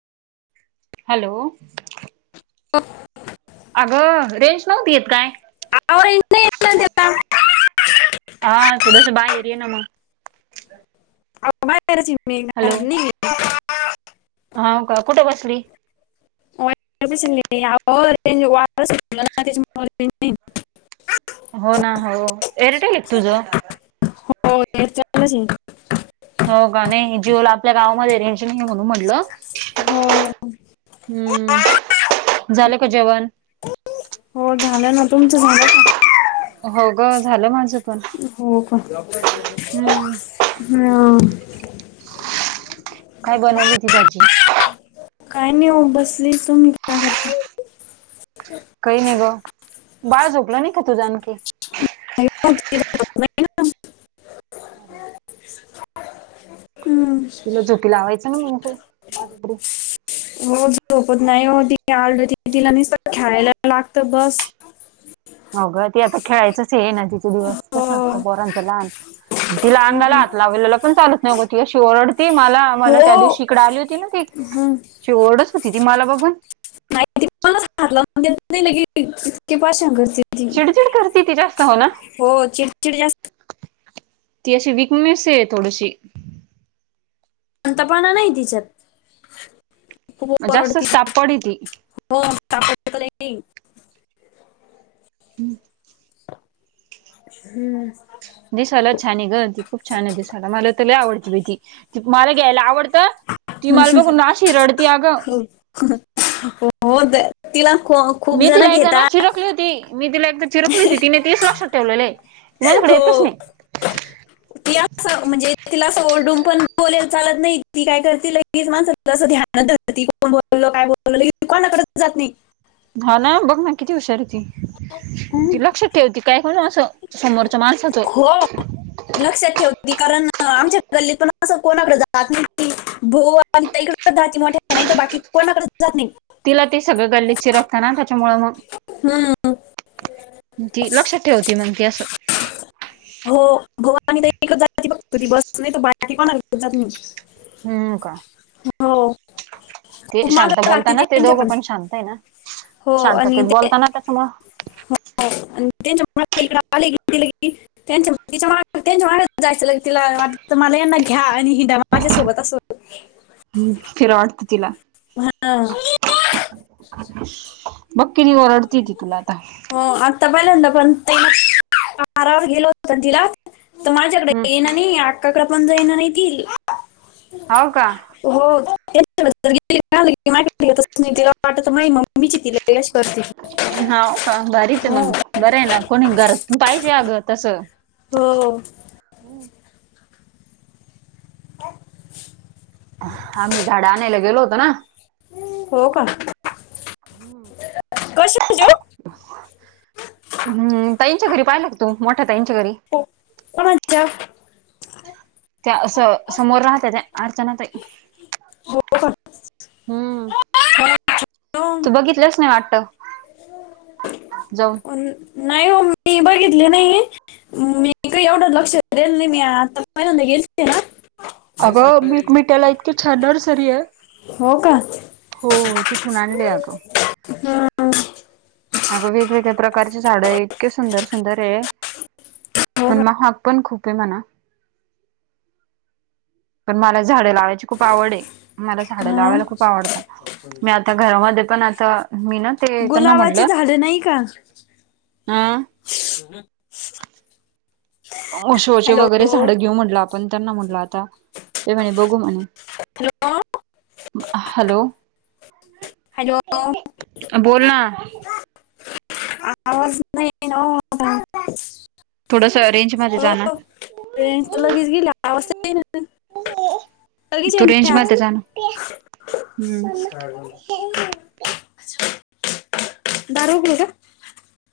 Hello. हो अगं range नव्हती का काय. अहो रेंज नाही येत ना त्याला हा थोडंस बाहेर येनं मग [unintelligible] हाव का कुठं बसली. [unintelligible] हो ना हो एअरटेल का तुझ? [unintelligible] होका नाही, जीओला आपल्या गावामध्ये रेंज नाही म्हणून म्हनंलं. हो! झालं का जेवण हो झालं ना तुमचं झालं का? हो ग झालं माझं. पण हो का हो! हम्म काय बनवली होती भाजी. काय नाही ओ बसली, तुम्ही काय करता? काही नाही गं, बाळ झोपला नाही का तूझा आणखी. [unintelligible] [inaudible] हूं! तिला झोपी लावायचं ना मग तू [unintelligible] हो झोपत नाही हो ती, आरडती तिला निसतं खेळायला लागत बस. हो ग ते आता खेळायचंच हे ना तिचे दिवस हो कसं असतं पोरांचं लहान. तीला अंगाला हं. हात लावलेला पण चालत नगो ती अशी ओरडती माला, हो मला त्या दिवशी इकडे आली होती ना ती! हं. अशी ओरडत होती ती माला बघून. [unintelligible] चिडचिड करती ती जास्त हो ना! हो चिडचिड जास्त ती अशी विकणेस आहे थोडीशी. शांतपणा नाही तिच्यात खूप ओरडती. जास्तच ताप पडे ती [unintelligible] [inaudible] हूं! दिसायला छान आहे ग, ती खूप छान आहे दिसायला, मला त लयी आवडती बयी ती मला घ्यायला आवड त ती माल बघून अशी रडती अग. हो दे तिला खो! मी तिला एकदा ना चिरकली, होती मी तिला चिरकली होती तिने तीच लक्षात ठेवलेलंय, ती माझ्याकडे हो येतच नही. ती असं म्हणजे तिलां असं ओरडून पण बोलेल चालत नाही ती काय करती ल तीच माणसाला असं ध्यानात धरती कोण बोलल काय बोललं कोनाकडचं जात नही. हा ना बघ ना किती हुशार हे ती, ती लक्षात ठेवती काय कणू असं. समोरच्या माणसाच हो! लक्षात ठेवती, कारण आमच्या गल्लीत पण असं कोणाकड जात नाही ती भो. पण ताईकड जाती मोठ्या नाही त बाकी कोणाकडचं जात नाही. तिला ती सगळं गल्ली चिरकता ना त्याच्यामुळ मग. हम्म. ती लक्षात ठेवती मंग ती असं. हो हो वाणीताई कड जाती ती फक्त ती बस नाही त बाकी कोणाकडेचं जात नही. हम् का? हो, ते खूप माग शांत लागते बोलताना, ते त्यांच्या दोघं पण शांत आहे ना हो आणि शांतातेत ते बोलताना मं त्यामुळं आणि त्यांच्या इक आले क [unintelligible] त्यां त्यांच्या्या जायचं तिला वाटत मला यांनी घ्या आणि हिडा माझ्यासोबत असं ह्म्म, फिरावा वाटतं तिला. हा ना ओ बघ किती ओरडती ती तुला आता. हो आत्ता पहिल्यादा पण ते पारावर गेलो होत तिला त माझ्याकडे हम्म येईणा पण नाहि ती, आक्काकडपन जाईना ती. हाव का? हो तिला [unintelligible] वाटत नही, मायी मम्मीची ति लगेच आशी करते. हाव का? भरीच हो मग बरं ये ना कोणी घरात पाहिजे अगं तसं. हो-हो. हं, हो, आम्ही झाडं आणायला गेलो होतो ना हो का? हम्म, कशा जो हम्, ताईंच्या घरी पाहायलं का तू, मोठ्या ताईंच्या घरी? हो, कोणत्या? त्या असं समोर राहत्या, त्या अर्चना ताई. हो हम्म. [inaudible] तू हो बघितलंच नाही वाटतं, जाऊन नाही ओ मी बघितले नाही. मी काय एवढं लक्षं देलं नाही मी आता म गेलंते ना अगं मीठ मिठायला इतकी छान नर्सरी आहे. हो का? हो, तिकुन आणले आगं. हम्, अगं वेगवेगळ्या प्रकारचे झाड ये, इतके सुंदर- सुंदर ये. हो पण का महाग पण खूप ये म्हणा. पण मला झाडें लावायची खूप आवड आहे, मला झाडं हं. लावायला खूप आवडता. मी आता घरामध्ये पण आता, मी ना ते त्यांना म्हटलं झाले नाही का? हा, आओ शो चे हॅलो वगैरे झाडं घेऊ म्हटलं आपण त्यांना म्हटलं आता, ते म्हणे बघू म्हणे. हॅलो, हॅलो, हॅलो, हा बोल ना आवाज नाही येईना थोडस रेंज मध्ये ओ, जा ना. रेंज लगेच गेली या आवाज तू रेंज मध्ये जा ना. हम्म. [unintelligible] [inaudible] दार उघडू काय?